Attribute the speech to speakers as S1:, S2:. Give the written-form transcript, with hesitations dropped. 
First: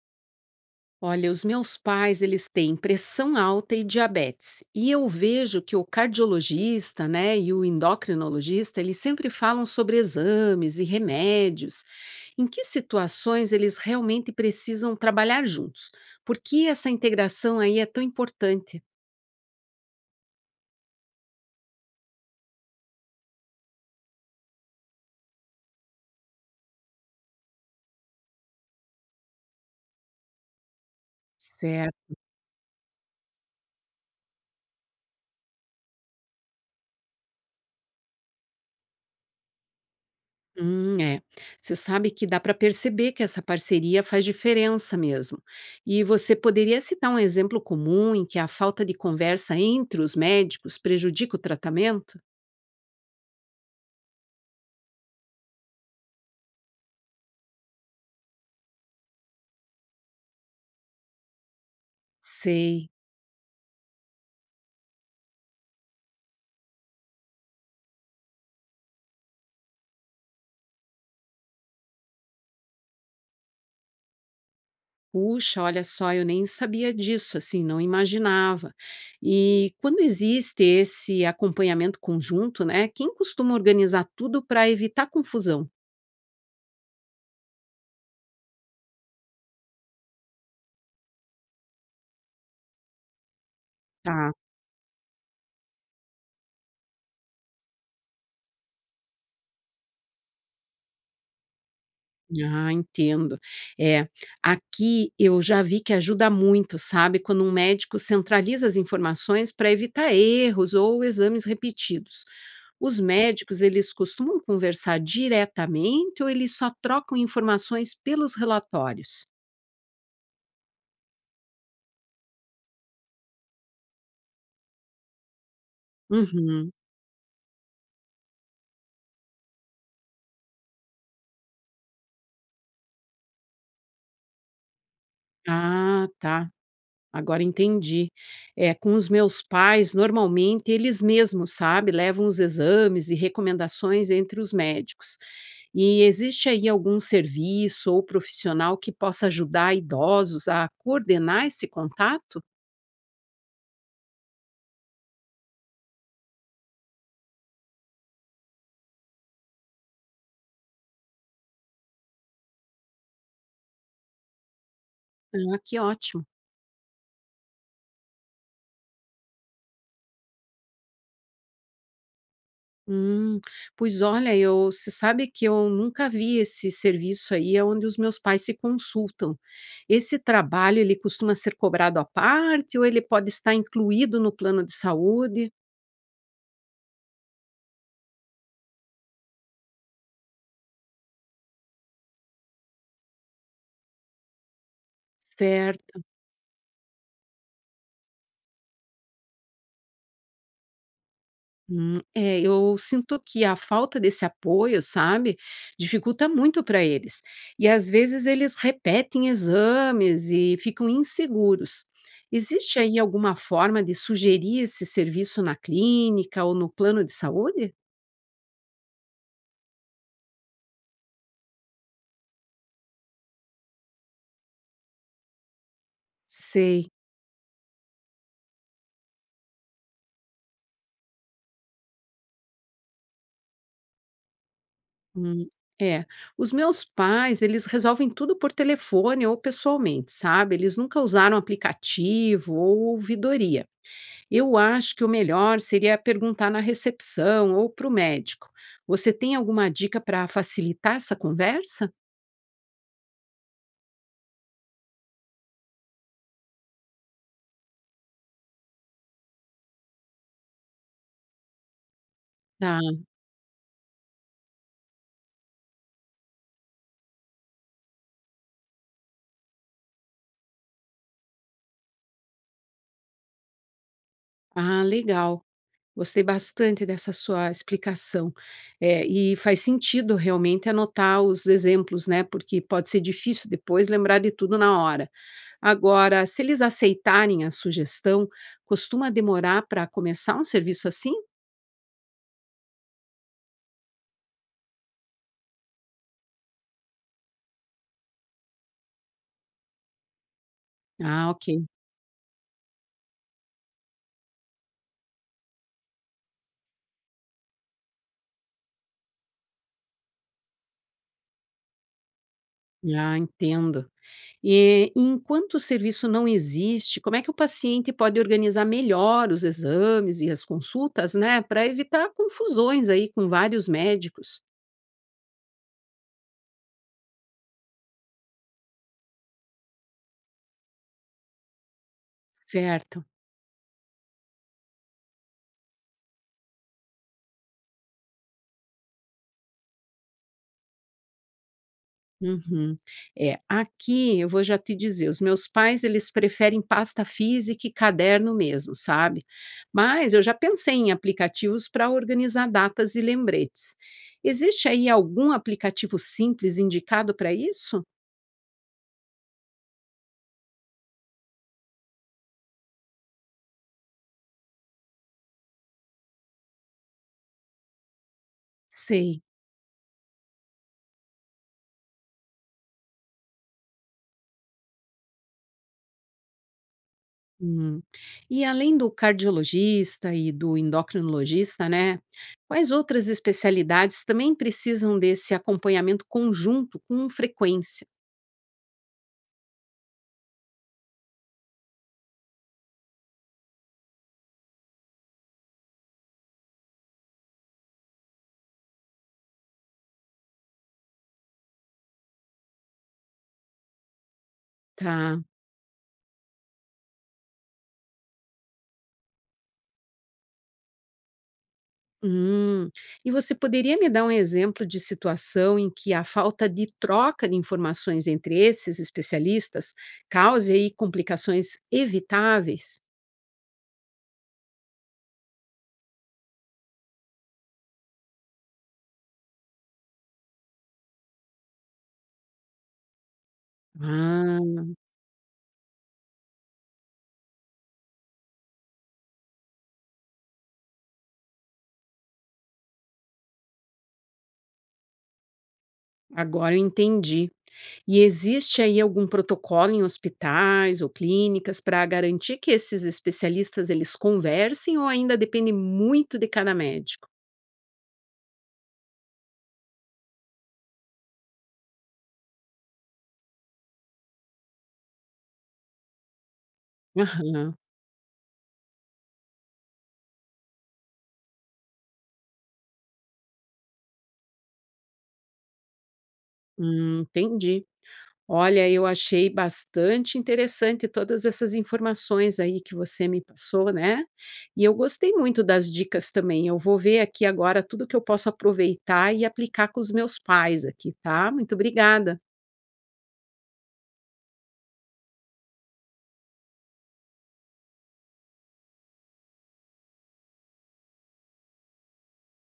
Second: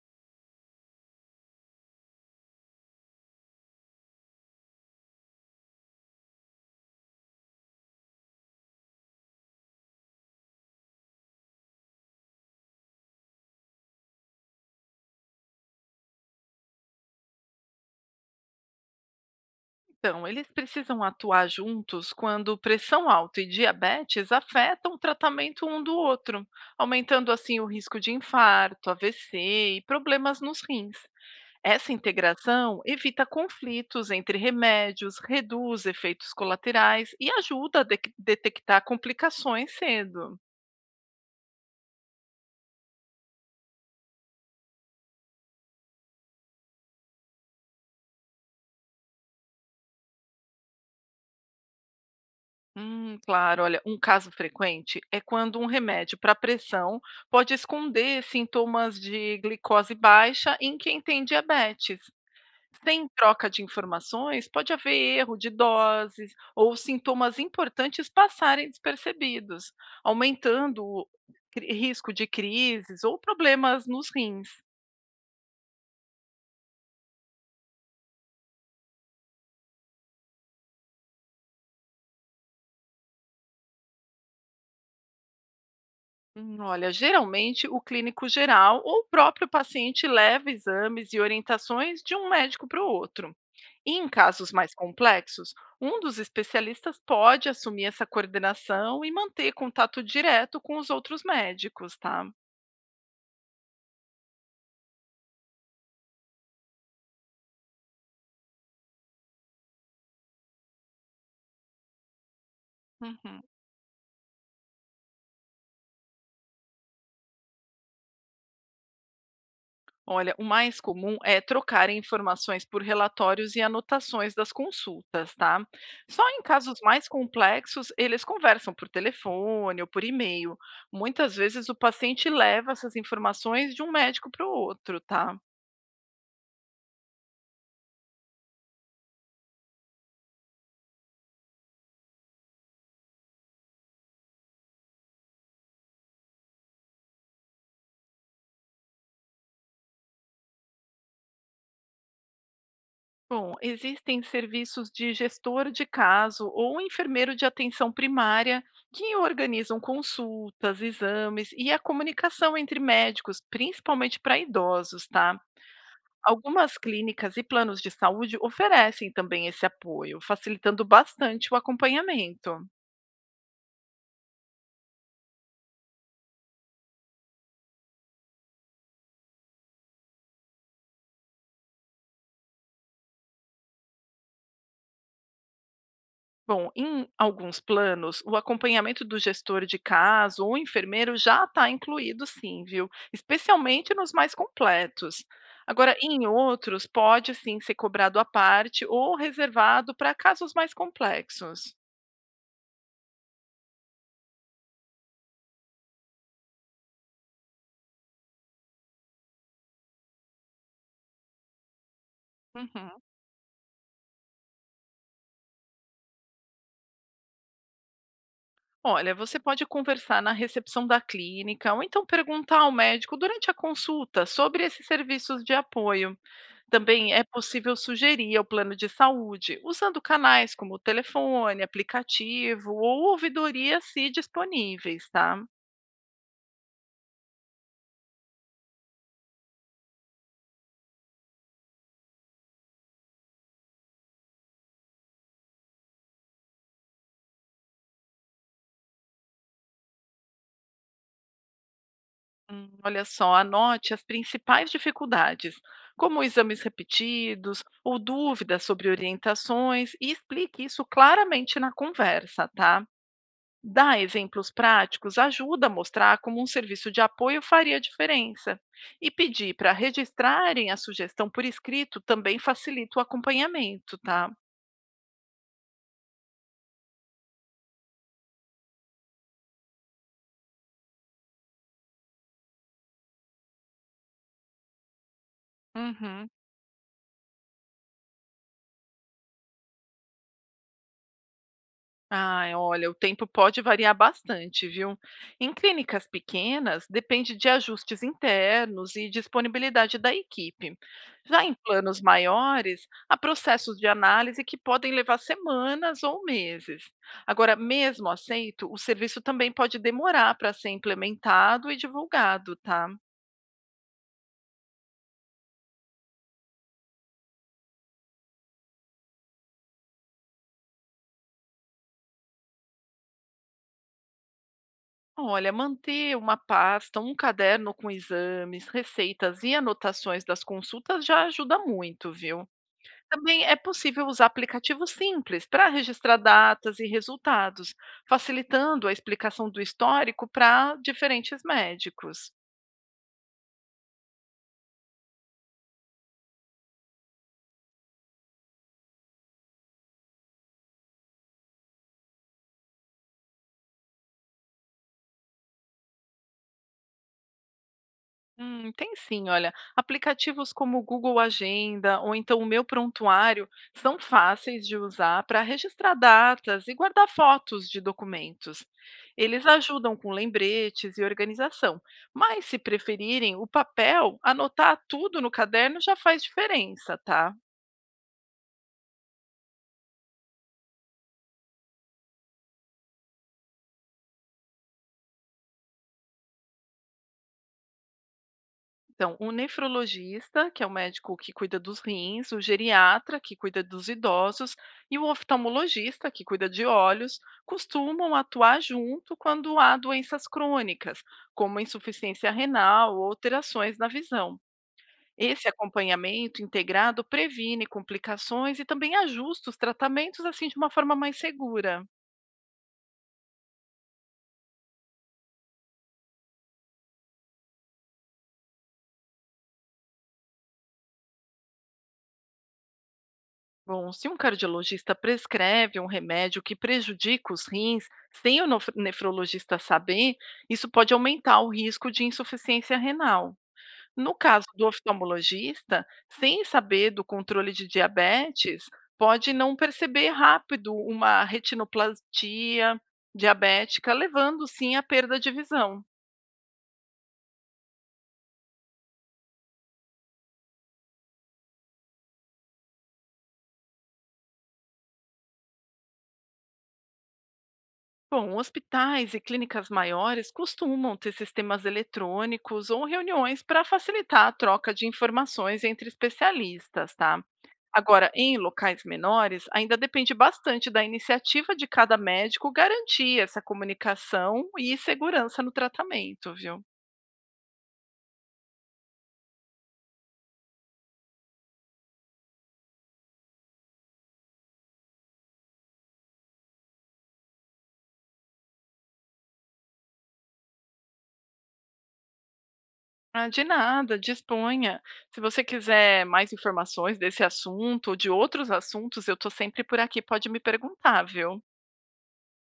S1: Olha, os meus pais, eles têm pressão alta e diabetes. E eu vejo que o cardiologista, né, e o endocrinologista, eles sempre falam sobre exames e remédios. Em que situações eles realmente precisam trabalhar juntos? Por que essa integração aí é tão importante?
S2: Então, eles precisam atuar juntos quando pressão alta e diabetes afetam o tratamento um do outro, aumentando assim o risco de infarto, AVC e problemas nos rins. Essa
S1: Certo.
S2: integração evita conflitos entre remédios, reduz efeitos colaterais e ajuda a detectar complicações cedo.
S1: É. Você sabe que dá para perceber que essa parceria faz diferença mesmo. E você poderia citar um exemplo comum em que a falta de conversa entre os médicos prejudica o tratamento?
S2: Claro, olha, um caso frequente é quando um remédio para pressão pode esconder sintomas de glicose baixa em quem tem diabetes.
S1: Sei.
S2: Sem troca de informações, pode haver erro de doses ou sintomas importantes passarem despercebidos, aumentando o risco de crises ou problemas nos rins.
S1: Puxa, olha só, eu nem sabia disso, assim, não imaginava. E quando existe esse acompanhamento conjunto, né? Quem costuma organizar tudo para evitar confusão?
S2: Olha, geralmente o clínico geral ou o próprio paciente leva exames e orientações de um médico para o outro. E em
S1: Tá.
S2: casos mais complexos, um dos especialistas pode assumir essa coordenação e manter contato direto com os outros médicos, tá?
S1: Ah, entendo. É, aqui eu já vi que ajuda muito, sabe, quando um médico centraliza as informações para evitar erros ou exames repetidos. Os
S2: Uhum.
S1: médicos, eles costumam conversar diretamente ou eles só trocam informações pelos relatórios?
S2: Olha, o mais comum é trocar informações por relatórios e anotações das consultas, tá? Só em
S1: Uhum.
S2: casos mais complexos, eles conversam por telefone ou por e-mail. Muitas vezes o paciente leva essas informações de um médico para o outro, tá?
S1: Ah, tá. Agora entendi. É, com os meus pais, normalmente eles mesmos, sabe, levam os exames e recomendações entre os médicos. E existe aí algum serviço ou profissional que possa ajudar idosos a coordenar esse contato?
S2: Bom, existem serviços de gestor de caso ou enfermeiro de atenção primária que organizam consultas, exames e a comunicação entre médicos, principalmente para idosos, tá?
S1: Ah, que ótimo.
S2: Algumas clínicas e planos de saúde oferecem também esse apoio, facilitando bastante o acompanhamento.
S1: Hum, Pois olha, eu, você sabe que eu nunca vi esse serviço aí, é onde os meus pais se consultam. Esse trabalho, ele costuma ser cobrado à parte ou ele pode estar incluído no plano de saúde?
S2: Bom, em alguns planos, o acompanhamento do gestor de caso ou enfermeiro já está incluído, sim, viu? Especialmente nos mais completos. Agora,
S1: Certo.
S2: em outros, pode sim ser cobrado à parte ou reservado para casos mais complexos.
S1: É, eu sinto que a falta desse apoio, sabe, dificulta muito para eles. E às vezes eles repetem exames e ficam inseguros. Existe aí
S2: Uhum.
S1: alguma forma de sugerir esse serviço na clínica ou no plano de saúde?
S2: Olha, você pode conversar na recepção da clínica ou então perguntar ao médico durante a consulta sobre esses serviços de apoio.
S1: Sei.
S2: Também é possível sugerir ao plano de saúde, usando canais como telefone, aplicativo ou ouvidoria se disponíveis, tá?
S1: Hum, é. Os meus pais, eles resolvem tudo por telefone ou pessoalmente, sabe? Eles nunca usaram aplicativo ou ouvidoria. Eu acho que o melhor seria perguntar na recepção ou para o médico. Você tem alguma dica para facilitar essa conversa?
S2: Olha só, anote as principais dificuldades, como exames repetidos ou dúvidas sobre orientações, e explique isso claramente na conversa, tá?
S1: Tá.
S2: Dar exemplos práticos ajuda a mostrar como um serviço de apoio faria diferença. E pedir para registrarem a sugestão por escrito também facilita o acompanhamento, tá?
S1: Ah, legal. Gostei bastante dessa sua explicação. É, e faz sentido realmente anotar os exemplos, né? Porque pode ser difícil depois lembrar de tudo na hora. Agora,
S2: Uhum.
S1: se eles aceitarem a sugestão, costuma demorar para começar um serviço assim?
S2: Ai, olha, o tempo pode variar bastante, viu? Em clínicas pequenas, depende de ajustes internos e disponibilidade da equipe.
S1: Ah, ok.
S2: Já em planos maiores, há processos de análise que podem levar semanas ou meses. Agora, mesmo aceito, o serviço também pode demorar para ser implementado e divulgado, tá?
S1: Ah, entendo. Enquanto o serviço não existe, como é que o paciente pode organizar melhor os exames e as consultas, né, para evitar confusões aí com vários médicos?
S2: Olha, manter uma pasta, um caderno com exames, receitas e anotações das consultas já ajuda muito, viu?
S1: Certo.
S2: Também é possível usar aplicativos simples para registrar datas e resultados, facilitando a explicação do histórico para diferentes médicos.
S1: Uhum. É, aqui eu vou já te dizer, os meus pais eles preferem pasta física e caderno mesmo, sabe? Mas eu já pensei em aplicativos para organizar datas e lembretes. Existe aí algum aplicativo simples indicado para isso?
S2: Tem sim, olha. Aplicativos como o Google Agenda ou então o Meu Prontuário são fáceis de usar para registrar datas e guardar fotos de documentos.
S1: Sei.
S2: Eles ajudam com lembretes e organização, mas se preferirem o papel, anotar tudo no caderno já faz diferença, tá?
S1: Hum. E além do cardiologista e do endocrinologista, né, quais outras especialidades também precisam desse acompanhamento conjunto com frequência?
S2: Então, o nefrologista, que é o médico que cuida dos rins, o geriatra, que cuida dos idosos, e o oftalmologista, que cuida de olhos, costumam atuar junto quando há doenças crônicas, como insuficiência renal ou alterações na visão.
S1: Tá.
S2: Esse acompanhamento integrado previne complicações e também ajusta os tratamentos assim de uma forma mais segura.
S1: Hum. E você poderia me dar um exemplo de situação em que a falta de troca de informações entre esses especialistas cause aí complicações evitáveis?
S2: Bom, se um cardiologista prescreve um remédio que prejudica os rins, sem o nefrologista saber, isso pode aumentar o risco de insuficiência renal. No caso
S1: Ah,
S2: do oftalmologista, sem saber do controle de diabetes, pode não perceber rápido uma retinoplastia diabética, levando sim à perda de visão.
S1: agora eu entendi. E existe aí algum protocolo em hospitais ou clínicas para garantir que esses especialistas eles conversem ou ainda depende muito de cada médico?
S2: Bom, hospitais e clínicas maiores costumam ter sistemas eletrônicos ou reuniões para facilitar a troca de informações entre especialistas, tá?
S1: Aham.
S2: Agora, em locais menores, ainda depende bastante da iniciativa de cada médico garantir essa comunicação e segurança no tratamento, viu?
S1: Entendi. Olha, eu achei bastante interessante todas essas informações aí que você me passou, né? E eu gostei muito das dicas também. Eu vou ver aqui agora tudo que eu posso aproveitar e aplicar com os meus pais aqui, tá? Muito obrigada.
S2: Ah, de nada, disponha. Se você quiser mais informações desse assunto ou de outros assuntos, eu estou sempre por aqui, pode me perguntar, viu?